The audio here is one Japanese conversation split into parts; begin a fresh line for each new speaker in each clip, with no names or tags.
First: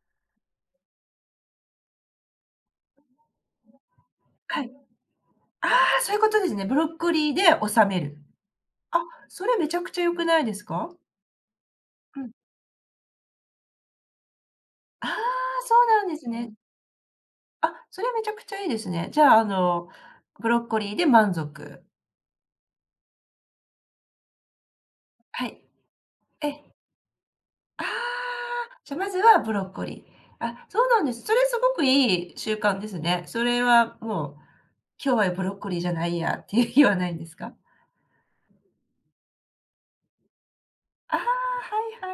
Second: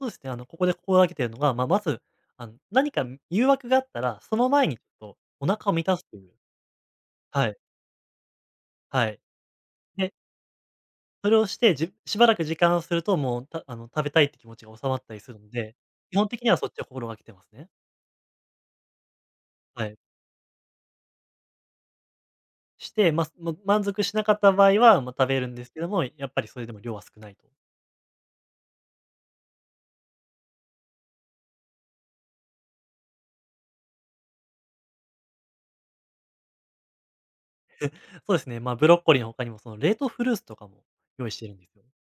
そうですね、あのここで心がけているのが、ままず、あの何か誘惑があったら、その
は
前
い。
にちょっとお
あ
腹
あ、
を満たす
そう
と
いう
い
こ
う。
とですね。ブロッコリーで
はい。
収める。あ、
はい。
それめちゃくちゃ
で
良くないですか。
それをして、じし
う
ば
ん。
らく時間をすると、もう、たあの食べたいって気持ちが収まっ
ああ、
たりするの
そ
で、
うなんで
基
す
本的に
ね。
はそっちを心がけてますね。
あ、それはめちゃくちゃいいですね。じゃあ
は
の、
い。
ブロッコリーで満足。
して、ま、その満足しなかった場合は、ま、食べ
は
るん
い。
ですけども、やっぱりそれ
え。
でも量は少ないと。
ああ、じゃ、まずはブロッコリー。あ、そうなんです。それはすごくいい習慣ですね。それはもう、今日はブロッコリーじゃないやっていう日はないんですか？
そうですね、ま、ブロッコリーの他にも、その、冷凍フルーツとかも
ああ、は
用意してるんですよ。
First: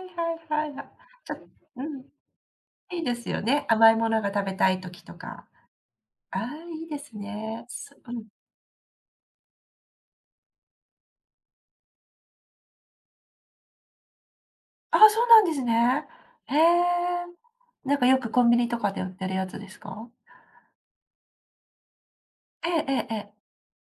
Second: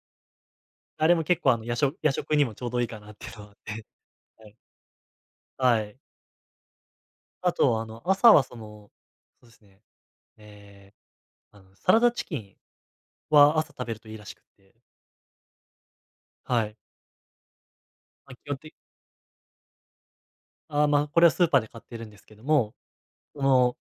いはいはいはいはい。
あれも
ちょ
結構あのや
う
しょ
ん。
夜食にもちょうどいいか
いい
なっ
で
て
すよ
のがあっ
ね、
て、
甘いものが食
は
べ
い。
たい時とか。
はい。
ああ、いいです
あ
ね、
と、あ
す
の
うん。
朝はその、そうですね、ええ、なん、サラダチキンは朝食べるといいらしくて。
ああ、そうなんですね。へ
はい。
え。なんかよく
ま、基
コンビ
本
ニ
的。
とかで売ってるやつですか？
あ、ま、これはスーパーで買っているんですけど
え
も、
えええええ。
その、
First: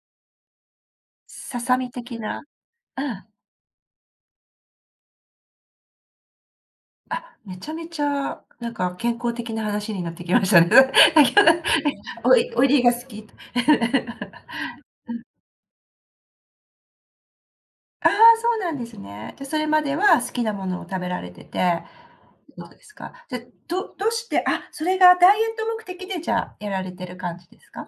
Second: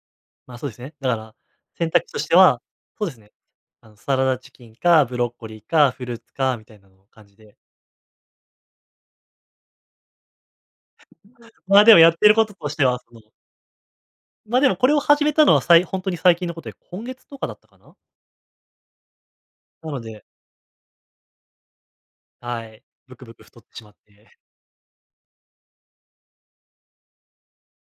ま、そうですね、だから、
ささみ
選択
的
として
な。
は、
う
そうです
ん。
ね、あのサラダチキンか、ブロッコリーか、フルーツかみたいな感
あ、
じ
め
で。
ちゃめちゃなんか健康的な話になってきましたね。
ま、でもやってる
お
こ
い
と
オイ
とし
リー
て
が
は、
好
そ
き。
の
うん。
ま、でもこれを始めたのは、さいほんとに最近のことで、今月とかだったかな。
ああ、そうなんですね。じゃ、それま
な
で
の
は
で
好きなものを食べられてて、
は
そうで
い、
す
ぶく
か。
ぶ
じゃ、
く太っちま
ど
っ
どうし
て。
てあ、それがダイエット目的でじゃ、やられてる感じですか？